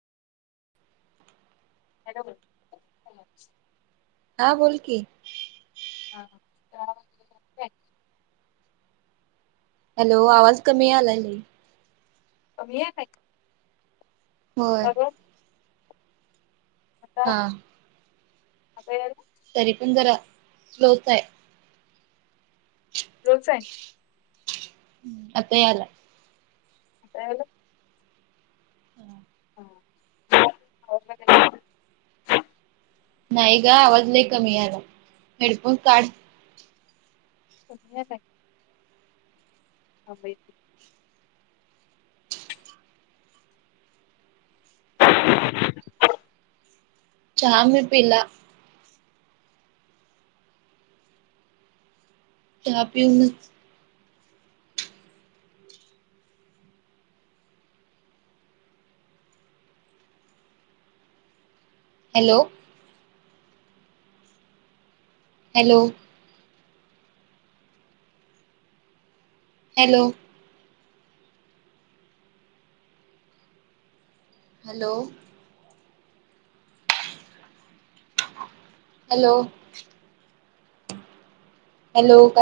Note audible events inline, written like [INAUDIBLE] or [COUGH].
Hello हा बोल की. हा हा [UNINTELLIGIBLE] हॅलो! आवाज कमी यालाय लई. कमी हे काय? होय. आता हा आता यायलाय तरी पण जरा स्लोच आहे स्लो चं हाय हम्म आता यालाय काय झालं हं आवरलं काय नाही नाही ग आवाज लई कमी यालाय हेडफोन काढ कमी यालाय तजब बाई [UNINTELLIGIBLE] चहा मी पिला चहा पिऊनचं hello hello hello hello hello hello